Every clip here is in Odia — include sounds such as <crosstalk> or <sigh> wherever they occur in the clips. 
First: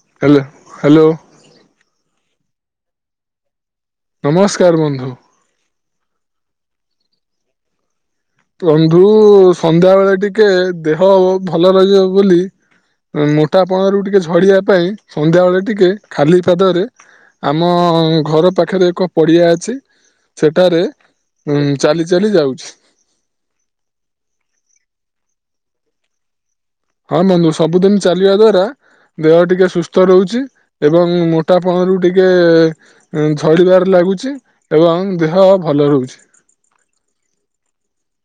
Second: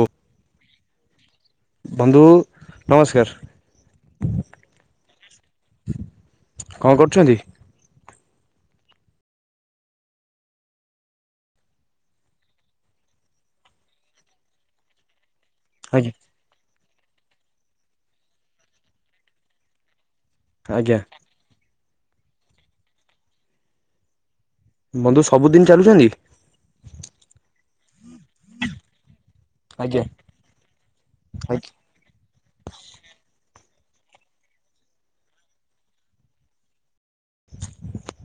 ଓ ହାଲୋ ହ୍ୟାଲୋ। ବନ୍ଧୁ ନମସ୍କାର। ନମସ୍କାର ବନ୍ଧୁ। କଣ କରୁଛନ୍ତି? ବନ୍ଧୁ ସନ୍ଧ୍ୟା ବେଳେ ଟିକେ ଦେହ ଭଲ ରହିବ ବୋଲି ମୋଟା ପଣ ରୁ ଟିକେ ଝଡିବା ପାଇଁ ସନ୍ଧ୍ୟା ବେଳେ ଟିକେ ଆଜ୍ଞା ଖାଲି ପାଦରେ ଆମ ଘର ପାଖରେ ଏକ ପଡିଆ ଅଛି ସେଠାରେ ଆଜ୍ଞା ଉଁ ଚାଲି ଚାଲି ଯାଉଛି। ବନ୍ଧୁ ସବୁଦିନ ଚାଲୁଛନ୍ତି? ହଁ ବନ୍ଧୁ ସବୁଦିନ ଚାଲିବା ଦ୍ଵାରା ଦେହ ଟିକେ ଆଜ୍ଞା ସୁସ୍ଥ ରହୁଛି ଏବଂ ମୋଟା ଆଜ୍ଞା ପଣରୁ ଟିକେ ଉଁ ଝଡ଼ିବାର ଲାଗୁଛି ଏବଂ ଦେହ ଭଲ ରହୁଛି।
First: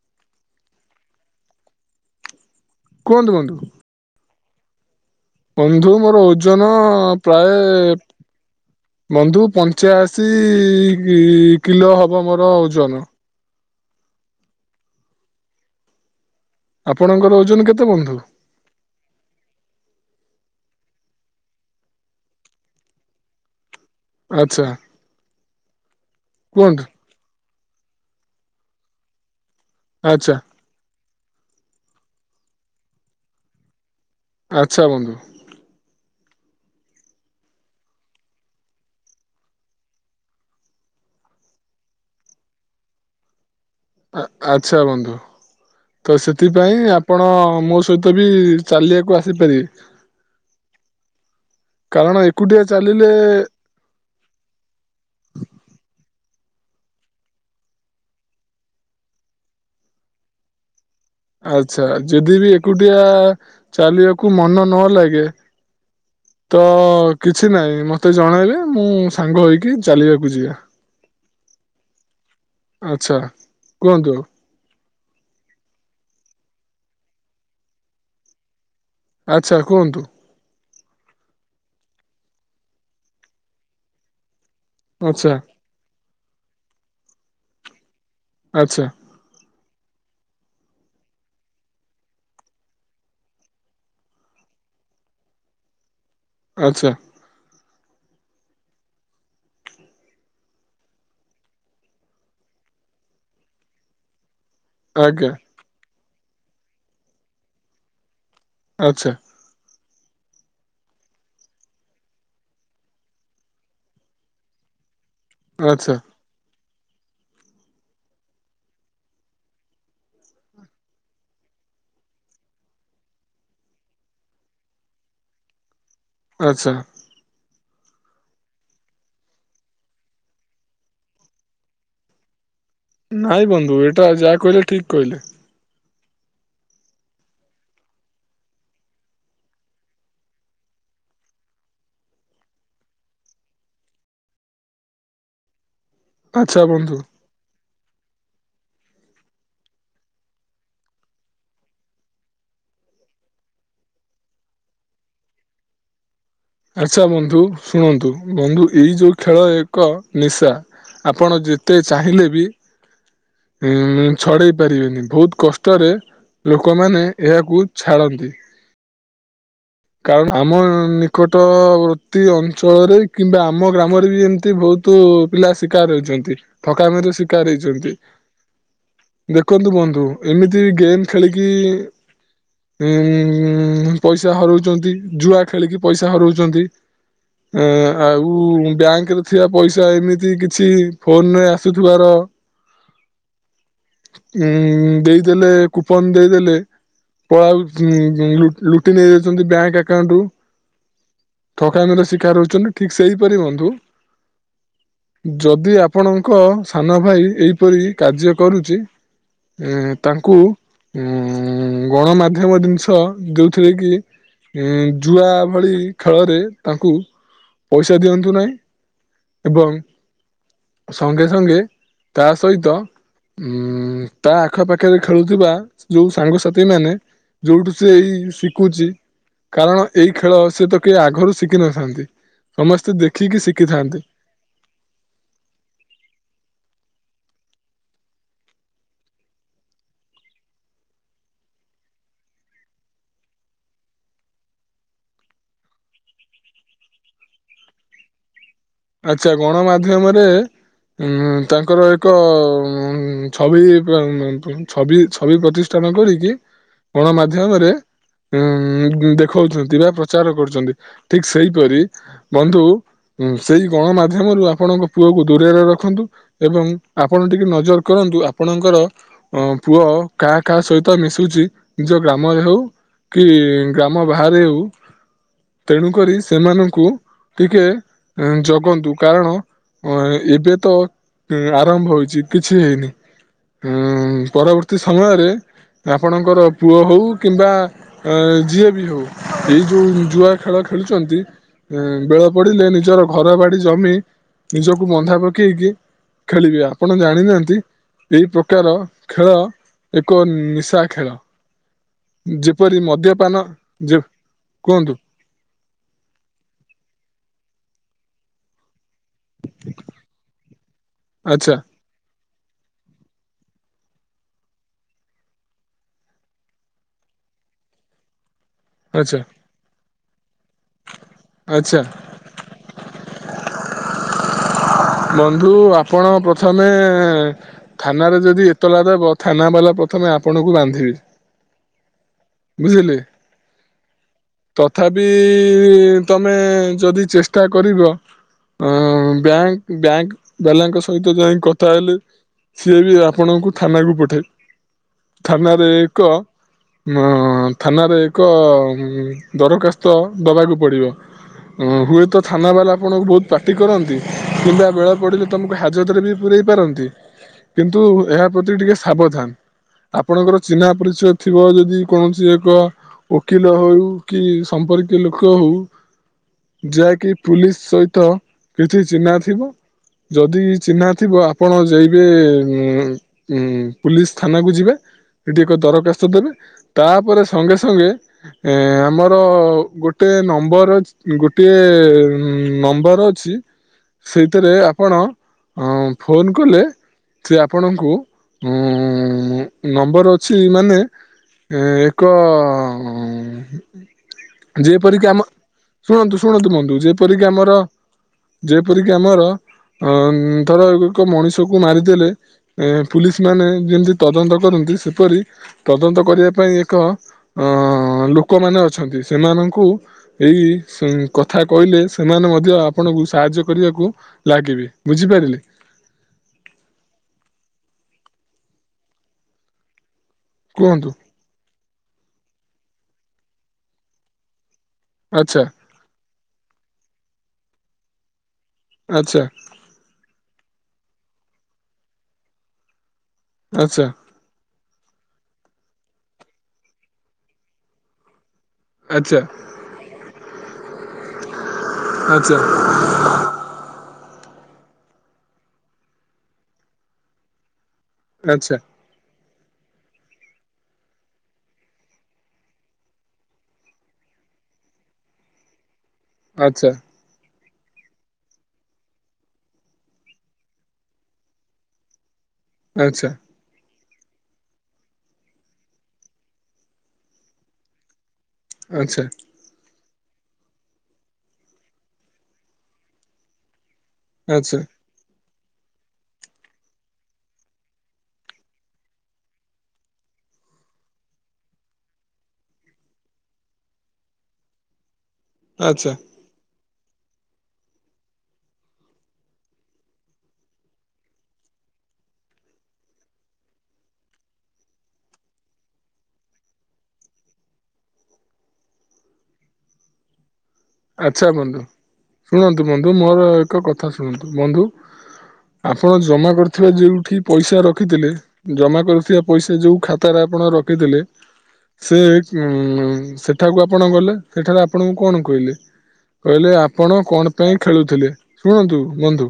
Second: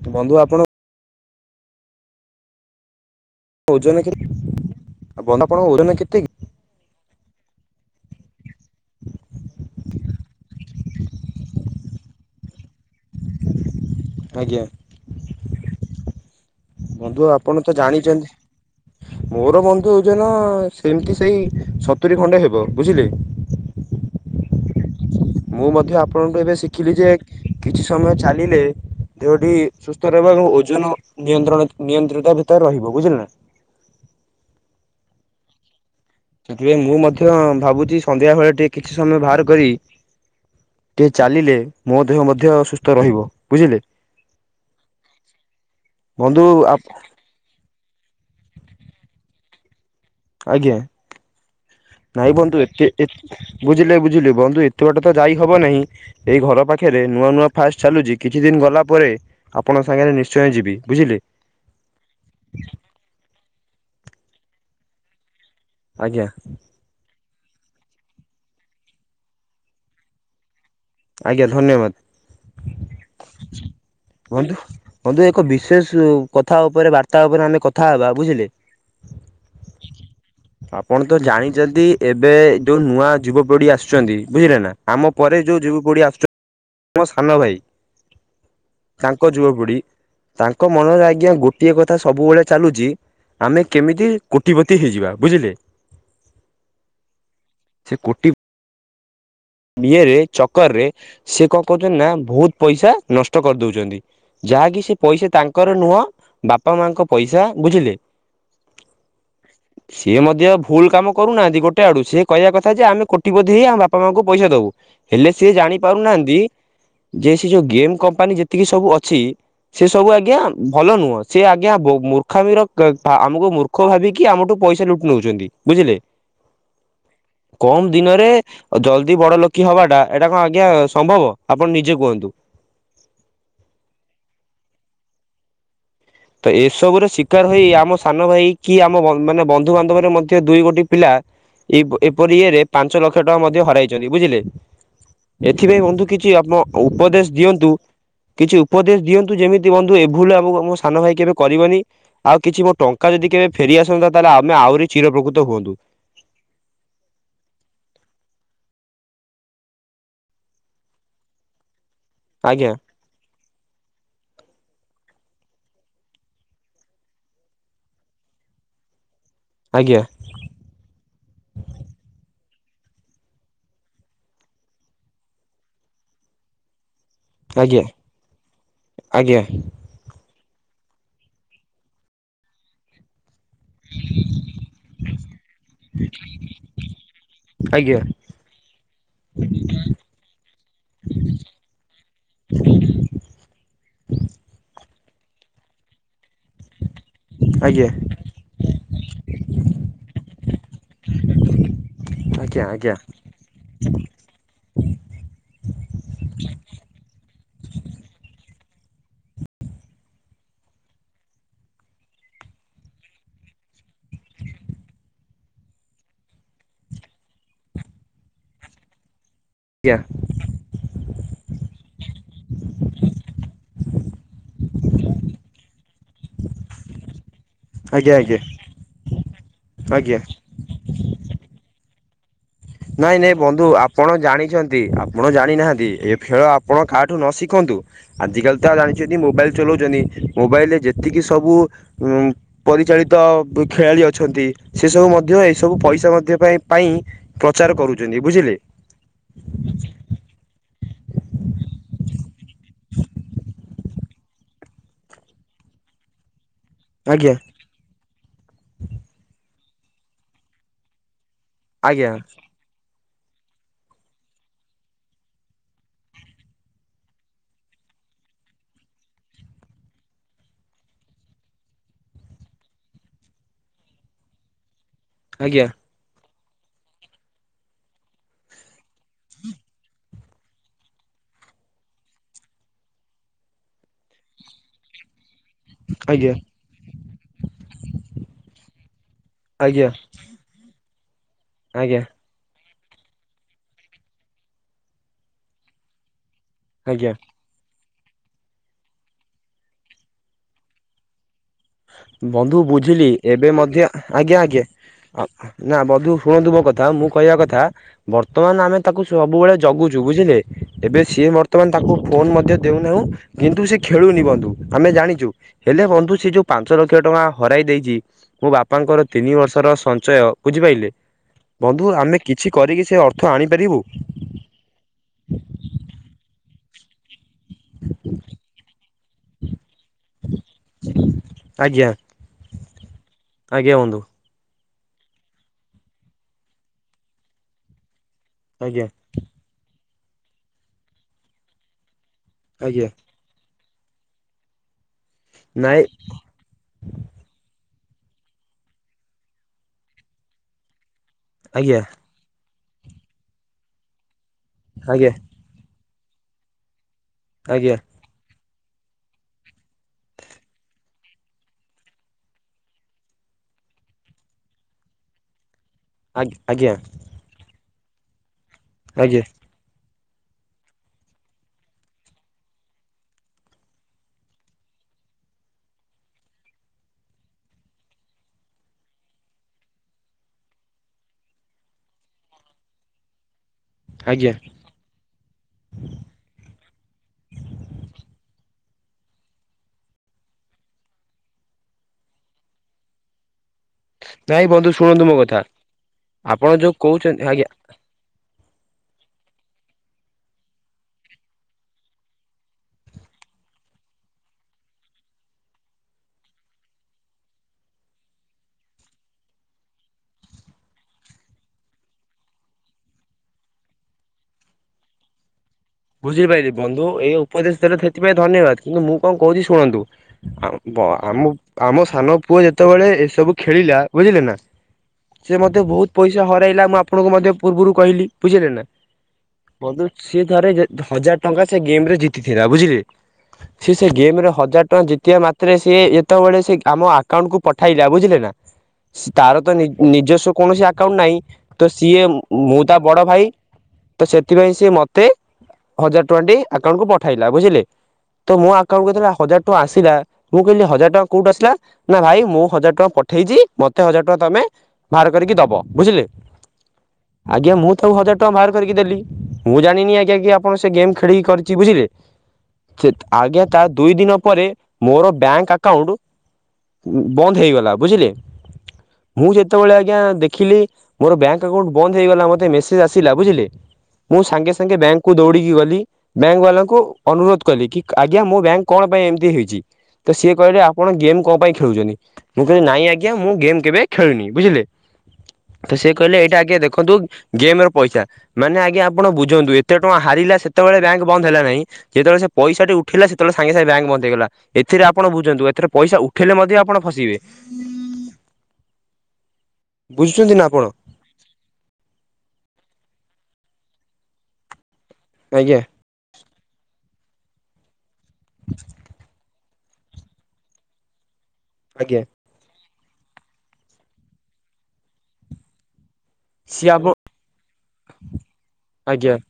<inaudible> ବନ୍ଧୁ ଆପଣ କୁହନ୍ତୁ ବନ୍ଧୁ? ଓଜନ କେତେ ଆପଣଙ୍କ ଓଜନ ବନ୍ଧୁ କେତେ ମୋର କି? ଓଜନ ପ୍ରାୟେ ବନ୍ଧୁ ପଞ୍ଚାଅଶୀ କି କିଲୋ ହବ ମୋର ଓଜନ। ଆଜ୍ଞା। <inaudible> ବନ୍ଧୁ ଆପଣଙ୍କର ଓଜନ ଆପଣ ତ କେତେ ବନ୍ଧୁ? ଜାଣିଛନ୍ତି, ମୋର ବନ୍ଧୁ ଓଜନ ସେମିତି ସେଇ ସତୁରି ଖଣ୍ଡେ ହେବ ବୁଝିଲେ? ଆଚ୍ଛା ମୁଁ ମଧ୍ୟ ଆପଣଙ୍କୁ ଏବେ କୁହନ୍ତୁ ଶିଖିଲି ଯେ କିଛି ସମୟ ଚାଲିଲେ ଦେହ ଟି ସୁସ୍ଥ ଆଚ୍ଛା ରହିବ ଏବଂ ଓଜନ ନିୟନ୍ତ୍ରଣ ନିୟନ୍ତ୍ରତା ଭିତରେ ରହିବ ବୁଝିଲ ନା। ଆଚ୍ଛା ବନ୍ଧୁ। ସେଥିପାଇଁ ମୁଁ ମଧ୍ୟ ଭାବୁଛି ସନ୍ଧ୍ୟା ବେଳେ ଟିକେ କିଛି ସମୟ ବାହାର କରି ଟିକେ ଚାଲିଲେ ମୋ ଦେହ ମଧ୍ୟ ସୁସ୍ଥ ରହିବ। ବୁଝିଲେ ଆ-ଆଚ୍ଛା ବନ୍ଧୁ। ତ ବନ୍ଧୁ ସେଥିପାଇଁ ଆପଣ ମୋ ସହିତ ବି ଚାଲିବାକୁ ଆସିପାରିବେ? ଆଜ୍ଞା <inaudible> କାରଣ ନାଇଁ ଏକୁଟିଆ ବନ୍ଧୁ ଚାଲିଲେ ଏ-ଏତେ ବୁଝିଲେ ଝୁଲିବ ବନ୍ଧୁ ଏତେ ବାଟ ତ ଯାଇ ହବ ନାହିଁ ଏଇ ଘର ପାଖରେ ନୂଆ ନୂଆ ଫାଷ୍ଟ ଚାଲୁଛି କିଛି ଦିନ ଗଲା ପରେ ଆପଣ ସାଙ୍ଗରେ ନିଶ୍ଚୟ ଯିବି। ବୁଝିଲେ ଆଚ୍ଛା ଯଦି ବି ଏକୁଟିଆ ଚାଲିବାକୁ ମନ ନ ଲାଗେ ଆଜ୍ଞା ତ କିଛି ନାହିଁ ମତେ ଜଣାଇବେ ମୁଁ ସାଙ୍ଗ ହେଇକି ଚାଲିବାକୁ ଯିବା। ଆଜ୍ଞା ଧନ୍ୟବାଦ। ଆଚ୍ଛା କୁହନ୍ତୁ? ବନ୍ଧୁ ବନ୍ଧୁ ଏକ ବିଶେଷ କଥା ଉପରେ ବାର୍ତ୍ତା ଉପରେ ଆମେ କଥା ହେବା ବୁଝିଲେ। ଆଚ୍ଛା କୁହନ୍ତୁ? ଆପଣ ତ ଜାଣିଛନ୍ତି ଏବେ ଯୋଉ ନୂଆ ଯୁବପିଢି ଆସୁଛନ୍ତି। ବୁଝିଲେ ନା ଆମ ଆଚ୍ଛା ପରେ ଯୋଉ ଯୁବ ପଢ଼ିଆସୁ ଆ ମୋ ସାନ ଭାଇ ଆଚ୍ଛା ତାଙ୍କ ଯୁବପିଢୀ ତାଙ୍କ ମନରେ ଆଜ୍ଞା ଗୋଟିଏ କଥା ସବୁବେଳେ ଚାଲୁଛି ଆମେ କେମିତି କୋଟିପତି ହେଇଯିବା ବୁଝିଲେ ଆଚ୍ଛା। ସେ କୋଟି ଏରେ ଚକରରେ ସେ କଣ କହୁଛନ୍ତି ନା ବହୁତ ପଇସା ନଷ୍ଟ କରି ଦୋଉଛନ୍ତି। ଯାହାକି ସେ ଆଜ୍ଞା। ପଇସା ତାଙ୍କର ନୁହଁ ବାପା ମାଙ୍କ ପଇସା ବୁଝିଲେ- ଆଚ୍ଛା। ସିଏ ମଧ୍ୟ ଭୁଲ କାମ କରୁନାହାନ୍ତି ଗୋଟେ ଆଡୁ ସିଏ କହିବା କଥା ଯେ ଆମେ କୋଟିପତି ହେଇ ଆମ ବାପା ମାଙ୍କୁ <unintelligible> ପଇସା ଦବୁ ହେଲେ ସିଏ ଜାଣି ଆଚ୍ଛା ପାରୁନାହାନ୍ତି। ଯେ ସେ ଯୋଉ ଗେମ୍ କମ୍ପାନୀ ଯେତିକି ସବୁ ଅଛି। ସେ ସବୁ ଆଜ୍ଞା ଭଲ ନୁହଁ ସେ ଆଜ୍ଞା ମୂର୍ଖାମିର ଆମକୁ ମୂର୍ଖ ଭାବିକି ଆମଠୁ ପଇସା ଲୁଟୁ ନେଉଛନ୍ତି ବୁଝିଲେ । ଆଚ୍ଛା । କମ ଦିନରେ, ଜଲଦି ଯଦି ବଡ ଲୋକୀ ହବାଟା ଏଇଟା କଣ ଆଜ୍ଞା ସମ୍ଭବ, ଆପଣ ନିଜେ କୁହନ୍ତୁ? ନାଇଁ ବନ୍ଧୁ ଏଇଟା ଯାହା କହିଲେ ଠିକ କହିଲେ । ତ ଏସବୁରେ ଶିକାର ହେଇ ଆମ ସାନ ଭାଇ କି ଆମ ମାନେ ବନ୍ଧୁବାନ୍ଧବରେ ମଧ୍ୟ ଦୁଇ ଗୋଟି ପିଲା ଏପରି ଇଏରେ ପାଞ୍ଚ ଲକ୍ଷ ଟଙ୍କା ମଧ୍ୟ ହରାଇଛନ୍ତି, ବୁଝିଲେ ସେଥିପାଇଁ ବନ୍ଧୁ କିଛି ଆପଣ ଆଚ୍ଛା ବନ୍ଧୁ ଉପଦେଶ ଦିଅନ୍ତୁ କିଛି ଉପଦେଶ ଦିଅନ୍ତୁ, ଯେମିତି ବନ୍ଧୁ ଏଭୁଲ ଆ ସାନ ଭାଇ କେବେ କରିବନି, ଆଉ କିଛି ମୋ ଟଙ୍କା ଯଦି କେବେ ଫେରିଆସନ୍ତା ତାହେଲେ ଆମେ ଆହୁରି ଚିର ଉପକୃତ ହୁଅନ୍ତୁ । ହ <inaudible> ଆଚ୍ଛା, ବନ୍ଧୁ ଶୁଣନ୍ତୁ, ବନ୍ଧୁ ଏଇ ଯୋଉ ଖେଳ ଏକ ନିଶା ଆପଣ ଯେତେ ଚାହିଁଲେ ବି ଆଜ୍ଞା ଉ ଛଡେଇ ପାରିବେନି, ବହୁତ କଷ୍ଟରେ ଲୋକମାନେ ଏହାକୁ ଛାଡ଼ନ୍ତି । <inaudible> କାରଣ, ଆମର ନିକଟବର୍ତ୍ତୀ ଅଞ୍ଚଳରେ କିମ୍ବା ଆମ ଗ୍ରାମରେ ବି ଏମିତି ବହୁତ ପିଲା ଶିକାର ହେଉଛନ୍ତି ଠକାମି ଶିକାର ଆଜ୍ଞା ହେଇଛନ୍ତି, ଆଜ୍ଞା ଦେଖନ୍ତୁ ବନ୍ଧୁ ଏମିତି ଗେମ୍ ଖେଳିକି, ଉ ପଇସା ହାରୁ ଜୁଆ ଖେଳିକି ପଇସା ହରଉଛନ୍ତି । ଏଁ ଆଜ୍ଞା ଆଉ ବ୍ୟାଙ୍କରେ ଥିବା ପଇସା ଏମିତି କିଛି ଫୋନରେ ଆସୁଥିବାର <unintelligible> ହୁଁ ଦେଇ ଦେଲେ, କୁପନ ଦେଇଦେଲେ, ପଳା ଆଜ୍ଞା ଲୁଟି ନେଇ ବେଙ୍କ ଆଉଣ୍ଟ ରୁ ଠକାମିର ଶିକାର ଆଜ୍ଞା ହଉଛନ୍ତି, ଠିକ ଆଜ୍ଞା। ଆଜ୍ଞା ସେଇପରି ବନ୍ଧୁ ଯଦି ଆପଣଙ୍କ ସାନ ଭାଇ ଏହିପରି କାର୍ଯ୍ୟ କରୁଛି ଏ ତାଙ୍କୁ ଉଁ ଗଣମାଧ୍ୟମ ଜିନିଷ ଦଉଥିରେ କି ଯୁଆ ଭଳି ଖେଳରେ ତାଙ୍କୁ ପଇସା ଦିଅନ୍ତୁ ନାହିଁ ଏବଂ ସଙ୍ଗେ ସଙ୍ଗେ ତା ସହିତ ଉଁ ତା ଆଖପାଖରେ ଖେଳୁଥିବା ଯୋଉ ସାଙ୍ଗସାଥି ମାନେ ଯୋଉଠୁ ସେ ଏଇ ଆଜ୍ଞା ଆଜ୍ଞା ଶିଖୁଛି କାରଣ, ଏଇ ଆଜ୍ଞା ଖେଳ ସେ ତ କେହି ଆଗରୁ ଶିଖିନଥାନ୍ତି ସମସ୍ତେ ନାଇଁ ନାଇଁ ଦେଖିକି ବନ୍ଧୁ ଶିଖିଥାନ୍ତି ଆପଣ ଜାଣିଛନ୍ତି, ଆପଣ ଜାଣିନାହାନ୍ତି ଏ ଖେଳ ଆପଣ କାହାଠୁ ନ ଶିଖନ୍ତୁ ଆଜିକାଲି ତ ଜାଣିଛନ୍ତି, ମୋବାଇଲ ଚଲାଉଛନ୍ତି, ମୋବାଇଲରେ ଯେତିକି ସବୁ ଉଁ ପରିଚାଳିତ ଖେଳାଳି ଅଛନ୍ତି, ସେ ସବୁ ମଧ୍ୟ ଏସବୁ ପଇସା ମଧ୍ୟ ପାଇ ପାଇଁ ପ୍ରଚାର କରୁଛନ୍ତି ବୁଝିଲେ ଆଚ୍ଛା, ଗଣମାଧ୍ୟମରେ ଉଁ ତାଙ୍କର ଏକ ଉଁ ଛବି, ଛବି, ଛବି ପ୍ରତିଷ୍ଠାନ କରିକି ଆଜ୍ଞା ଗଣମାଧ୍ୟମରେ ଉଁ ଦେଖଉଛନ୍ତି ବା ପ୍ରଚାର କରୁଛନ୍ତି, ଠିକ୍ ସେଇପରି, ଆଜ୍ଞା ବନ୍ଧୁ ସେଇ ଗଣମାଧ୍ୟମରୁ ଆପଣଙ୍କ ପୁଅକୁ ଦୂରରେ ରଖନ୍ତୁ ଏବଂ ଆପଣ ଟିକେ ନଜର କରନ୍ତୁ ଆପ ଆପଣଙ୍କର ଅ ପୁଅ କାହା କାହା ସହିତ ମିଶୁଛି, ନିଜ ଗ୍ରାମରେ ହଉ କି ଗ୍ରାମ ବାହାରେ ହଉ ଆଜ୍ଞା ତେଣୁ କରି ସେମାନଙ୍କୁ ଟିକେ ଜଗନ୍ତୁ, କାରଣ ହଁ ଏବେ ତ ଆରମ୍ଭ ହୋଇଛି, କିଛି ହେଇନି । ହୁଁ, ପରବର୍ତ୍ତୀ ସମୟରେ ଆଜ୍ଞା ଆପଣଙ୍କର ପୁଅ ହଉ କିମ୍ବା ଏଁ କିମ୍ବା ଯିଏବି ହଉ, ଏଇ ଆଜ୍ଞା ଯୋଉ ଯୁଆ ଖେଳ ଖେଳୁ ଛନ୍ତି ଆଜ୍ଞା ବେଳ ପଡିଲେ ନିଜ ଘର ବାଡି ଜମି ନିଜକୁ ବନ୍ଧା ପକେଇକି ଖେଳିବେ ଆପଣ ଆଜ୍ଞା ଜାଣିନାହାନ୍ତି। ଏଇ ପ୍ରକାର ଖେଳ ଏକ ନିଶା ଖେଳ। ବନ୍ଧୁ ଯେପରି ବୁଝିଲି ମଦ୍ୟପାନ ଏବେ ମଧ୍ୟ ଯେ ଆଜ୍ଞା ଆଜ୍ଞା। କୁହନ୍ତୁ ନା ବନ୍ଧୁ ଶୁଣନ୍ତୁ ମୋ କଥା ମୁଁ କହିବା କଥା ବର୍ତ୍ତମାନ ଆମେ ତାକୁ ସବୁବେଳେ ଜଗୁଛୁ ବୁଝିଲେ ଏବେ ସିଏ ଆଚ୍ଛା ବର୍ତ୍ତମାନ ତା ଫୋନ ମଧ୍ୟ ଦେଉନାହୁଁ କିନ୍ତୁ ସେ ଖେଳୁନି ବନ୍ଧୁ ଆମେ ଜାଣିଛୁ ହେଲେ ବନ୍ଧୁ ସେ ଯୋଉ ପାଞ୍ଚ ଲକ୍ଷ ଟଙ୍କା ହରାଇ ଦେଇଛି ମୋ ବାପାଙ୍କର ଆଚ୍ଛା ତିନି ବର୍ଷର ସଞ୍ଚୟ ବୁଝିପାରିଲେ। ଆଚ୍ଛା ବନ୍ଧୁ ଆମେ କିଛି କରିକି ସେ ଅର୍ଥ ଆଣିପାରିବୁ। ବନ୍ଧୁ ଆପଣ ପ୍ରଥମେ ଥାନାରେ ଯଦି ଏତଲା ଦେବ ଥାନା ବାଲା ପ୍ରଥମେ ଆପଣଙ୍କୁ ବାନ୍ଧିବେ। ଆଜ୍ଞା ବୁଝିଲେ। ଆଜ୍ଞା ବନ୍ଧୁ। ତଥାପି ତମେ ଯଦି ଚେଷ୍ଟା କରିବ ଆଜ୍ଞା ଆଁ ବ୍ୟାଙ୍କ ବ୍ୟାଙ୍କ ବାଲାଙ୍କ ସହିତ ଯାଇ କଥା ହେଲେ ସିଏ ଆଜ୍ଞା ବି ଆପଣଙ୍କୁ ଥାନାକୁ ପଠେଇ ଥାନାରେ ନାଇଁ ଏକ ଥାନାରେ ଏକ ଦରଖାସ୍ତ ଦେବାକୁ ପଡ଼ିବ। ଆଜ୍ଞା ହୁଏତ ଥାନା ବାଲା ଆପଣଙ୍କୁ ବହୁତ ପାଟି କରନ୍ତି କିମ୍ବା ବେଳ ଆଜ୍ଞା। ପଡିଲେ ତମକୁ ହା ଜତରେ ବି ପୁରଇ ପାରନ୍ତି ଆଜ୍ଞା କିନ୍ତୁ ଏହା ପ୍ରତି ଟିକେ ସାବଧାନ ଆପଣଙ୍କର ଚିହ୍ନା ପରିଚୟ ଥିବ ଯଦି କୌଣସି ଏକ ଓକିଲ ହଉ କି ସମ୍ପର୍କୀୟ ଲୋକ ହଉ ଆଜ୍ଞା ଆଜ୍ଞା ଯାହାକି ପୁଲିସ ସହିତ କିଛି ଚିହ୍ନା ଆଜ୍ଞା ଥିବ। ଯଦି ଚିହ୍ନା ଥିବ ଆପଣ ଯାଇବେ ଉ ଉ ପୁଲିସ ଥାନାକୁ ଯିବେ। ଏ ଟିକେ କ ଦରଖାସ୍ତ ଦେବେ । ତା ପରେ ସଙ୍ଗେ ସଙ୍ଗେ ଆମର ଗୋଟଏ ନମ୍ବର ଗୋଟିଏ ନମ୍ବର ଅଛି ଆଜ୍ଞା ସେଇଥିରେ ଆପଣ ଅ ଫୋନ କଲେ ସେ ଆପଣଙ୍କୁ ହଁ ନମ୍ବର ଅଛି ମାନେ ଏ ଏକ ନାଇଁ ବନ୍ଧୁ ଶୁଣନ୍ତୁ ଯେପରିକି ମୋ ଆମ କଥା ଶୁଣନ୍ତୁ ଶୁଣନ୍ତୁ ଆପଣ ବନ୍ଧୁ ଯୋଉ କହୁଛନ୍ତି ଯେପରିକି ଆଜ୍ଞା ଆମର ଯେପରିକି ଆମର ଅ ଧର ଏକ ମଣିଷ କ ମାରିଦେଲେ ଏ ପୁଲିସ ମାନେ ଯେମିତି ତଦନ୍ତ କରନ୍ତି ସେପରି ତଦନ୍ତ କରିବା ପାଇଁ ଏକ ଲୋକମାନେ ଅଛନ୍ତି ସେମାନଙ୍କୁ ଏଇ କଥା କଥା କହିଲେ ସେମାନେ ମଧ୍ୟ ଆପଣଙ୍କୁ ସାହାଯ୍ୟ କରିବାକୁ ଲାଗିବେ ବୁଝିପାରିଲେ। ବୁଝିପାରିଲି ବନ୍ଧୁ ଏ ଉପଦେଶ ଦେଲେ ସେଥିପାଇଁ ଧନ୍ୟବାଦ କିନ୍ତୁ ମୁଁ କଣ କହୁଛି ଶୁଣନ୍ତୁ କୁହନ୍ତୁ ଆମ ଆମ ସାନ ପୁଅ ଯେତେବେଳେ ଏସବୁ ଖେଳିଲା ବୁଝିଲେ ନା ସେ ଆଚ୍ଛା ମତେ ବହୁତ ପଇସା ହରାଇଲା ମୁଁ ଆପଣଙ୍କୁ ମଧ୍ୟ ପୂର୍ବରୁ କହିଲି। ବୁଝିଲେ ନା ଆଚ୍ଛା ବନ୍ଧୁ ସିଏ ଥରେ ହଜାର ଟଙ୍କା ସେ ଗେମ ରେ ଜିତିଥିଲା ବୁଝିଲେ। ସି ଆଚ୍ଛା ସେ ଗେମ ରେ ହଜାର ଟଙ୍କା ଜିତିବା ମ ରେ ସେ ଯେତେବେଳେ ସେ ଆମ ଆକାଉଣ୍ଟକୁୁ ପଠେଇଲା ବୁଝିଲେ ନା ତାର ତ ନିଜସ୍ୱ କୌଣସି ଆକାଉଣ୍ଟ ନାହିଁ ତ ସିଏ ଆଚ୍ଛା ମୁଁ ତା ବଡ଼ ଭାଇ ତ ସେଥିପାଇଁ ସେ ମତେ ହଜାର ଟଙ୍କା ଟ ଆକାଉଣ୍ଟକୁୁ ପଠେଇଲା ବୁଝିଲେ। ତ ମୋ ଆଚ୍ଛା ଆକାଉଣ୍ଟକୁ ଯେତେବେଳେ ହଜାର ଟଙ୍କା ଆସିଲା ମୁଁ କହିଲି ହଜାର ଟଙ୍କା କୋଉଠି ଆସିଲା ନା ଭାଇ ମୁଁ ହଜାର ଟଙ୍କା ପଠେଇଛିି ମତେ ହଜାର ଟଙ୍କା ତମେ ବାହାର କରି ଦବ ବୁଝିଲେ। ଆଚ୍ଛା। ଆଜ୍ଞାଁ ସବୁ ହଜାର ଟଙ୍କା ବାହାର କରିକି ଦେଲି ମୁଁ ଜଣିନି ଆ ଆପଣ ସେ ଗେମ୍ ଖେଳିକି କରି ବୁଝିଲେ ଆଚ୍ଛା ଆଚ୍ଛା ଆଜ୍ଞା ତା ଦୁଇ ଦିନ ପରେ ମୋର ବ୍ୟାଙ୍କ ଆକାଉଣ୍ଟ ବନ୍ଦ ହେଇଗଲା ବୁଝିଲେ। ଆଚ୍ଛା ମୁଁ ସେତେବେଳେ ଆ ଆଜ୍ଞା ଦେଖିଲି ମୋର ବ୍ୟାଙ୍କ୍ ଆକାଉଣ୍ଟ୍ ବନ୍ଦ ହେଇଗଲା, ମତେ ମେସେଜ ଆସିଲା ବୁଝିଲେ ମୁଁ ସାଙ୍ଗେ ସାଙ୍ଗେ ବ୍ୟାଙ୍କ ଦୌଡିକି ଗଲି। ବ୍ୟାଙ୍କ ବାଲାଙ୍କୁ ଅନୁରୋଧ କଲି, କି ଆଜ୍ଞା ମୋ ବ୍ୟାଙ୍କ କଣ ପାଇଁ ଏମତି ହେଇଛି? ତ ସିଏ କହିଲେ ଆପଣ ଗେମ୍ କଣ ପାଇଁ ଖେଳୁଛନ୍ତି। ମୁଁ କହିଲି ନାଇଁ ଆଜ୍ଞା ମୁଁ ଗେମ୍ କେବେ ଖେଳୁନି ବୁଝିଲେ। ତ ସେ ଆଚ୍ଛା କହିଲେ ଏଇଟା ଆଜ୍ଞା ଦେଖନ୍ତୁ ଗେମ ର ପଇସା। ମାନେ ଆଜ୍ଞା ଆପଣ ବୁଝନ୍ତୁ ଏ କେତେ ଟଙ୍କା ହାରିଲା ସେତେବେଳେ ବ୍ୟାଙ୍କ ବନ୍ଦ ହେଲା ନାହିଁ, ଯେତେବେଳେ ସେ ପଇସାଟି ଉଠିଲା ସେତେବେଳେ ସାଙ୍ଗେ ସାଙ୍ଗେ ବ୍ୟାଙ୍କ ବନ୍ଦ ହେଇଗଲା। ସେଥିରେ ଆପଣ ବୁଝନ୍ତୁ ଏଥିରେ ପଇସା ଉଠେଇଲେ ମଧ୍ୟ ଆପଣ ଫସିବେ। ବୁଝୁଛନ୍ତି ନା ଆପଣ ଆଚ୍ଛା ବନ୍ଧୁ। ଶୁଣନ୍ତୁ ବନ୍ଧୁ ମୋର ଏକ କଥା ଶୁଣନ୍ତୁ। ବନ୍ଧୁ ଆଜ୍ଞା ଆପଣ ଜମା କରିଥିବା ଯେଉଁଠି ପଇସା ରଖିଥିଲେ, ଜମା କରିଥିବା ପଇସା ଯୋଉ ଖାତାରେ ଆପଣ ରଖିଥିଲେ, ସେ ଆଜ୍ଞା ଉମ୍ ହୁଁ ସେଠାକୁ ଆପଣ ଗଲେ, ସେଠାରେ ଆପଣଙ୍କୁ କଣ କହିଲେ? କହିଲେ ଆପଣ କଣ ପାଇଁ ଖେଳୁଥିଲେ? ଶୁଣନ୍ତୁ ଆଜ୍ଞା ବନ୍ଧୁ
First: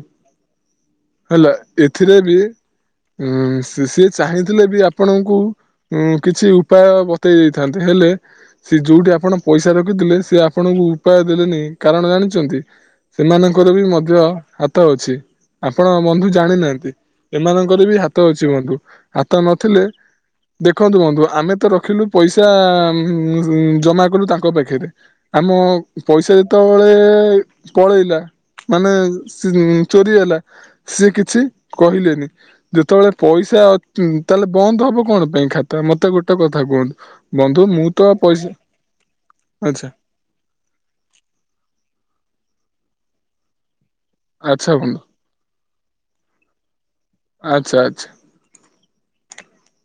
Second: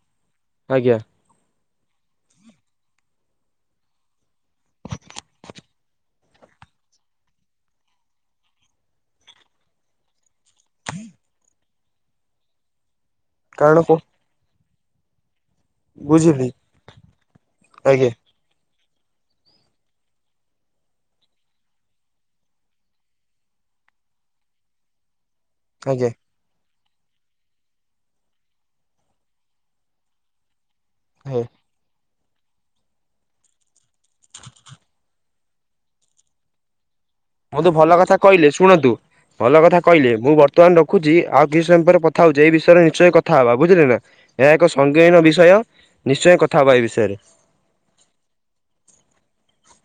ଆଜ୍ଞା ହେଲା ଏଥିରେ ବି ଉଁ ସି-ସିଏ ଚାହିଁଥିଲେ ବି ଆପଣଙ୍କୁ ଉଁ କିଛି ଉପାୟ ବତେଇ ଦେଇଥାନ୍ତେ ହେଲ ହେଲେ, ସେ ଯୋଉଠି ଆପଣ ପଇସା ରଖିଥିଲେ ସେ ଆପଣଙ୍କୁ ଉପାୟ ଦେଲେନି କାରଣ ଜାଣିଚନ୍ତି, ସେମାନଙ୍କର କାରଣ ବି କ ମଧ୍ୟ ହାତ ଅଛି। ଆପଣ ବନ୍ଧୁ ବୁଝିଲି ଜାଣିନାହାଁନ୍ତି, ଏମାନଙ୍କର ବି ଆଜ୍ଞା ହାତ ଅଛି ବନ୍ଧୁ। ହାତ ନଥିଲେ ଦେଖନ୍ତୁ ବନ୍ଧୁ ଆମେ ତ ରଖିଲୁ ପଇସା ଉମ୍ ଜମା କଲୁ ତାଙ୍କ ପାଖରେ, ଆମ ଆଜ୍ଞା ପଇସା ଯେତେବେଳେ ପଳେଇଲା, ମାନେ ଚୋରି ହେଲା ସିଏ କିଛି ଆଜ୍ଞା କହିଲେନି। ଯେତେବେଳେ ପଇସା ଅ ତାହେଲେ ବନ୍ଦ ହବ କଣ ପାଇଁ ଖାତା ମତେ ଗୋଟେ କଥା କୁହନ୍ତୁ? ବନ୍ଧୁ ମତେ ମୁଁ ଭଲ ତ କଥା ପଇସା କହିଲେ ଶୁଣନ୍ତୁ। ଭଲ କଥା ଆଚ୍ଛା କହିଲେ ମୁଁ ବର୍ତ୍ତମାନ ର ରଖୁଛି, ଆଉ କିଛି ସମୟ ପରେ କଥା ହଉଛି ଏଇ ବିଷୟରେ ନିଶ୍ଚୟ କଥା ହବା ବୁଝିଲେ ନା। ଏହା ଏକ ଆଚ୍ଛା ବନ୍ଧୁ ସଂଜ୍ଞାହୀନ ବିଷୟ ନିଶ୍ଚୟ କଥା ହବା ଏଇ ବିଷୟରେ। ଆଚ୍ଛା ଆଚ୍ଛା <unintelligible>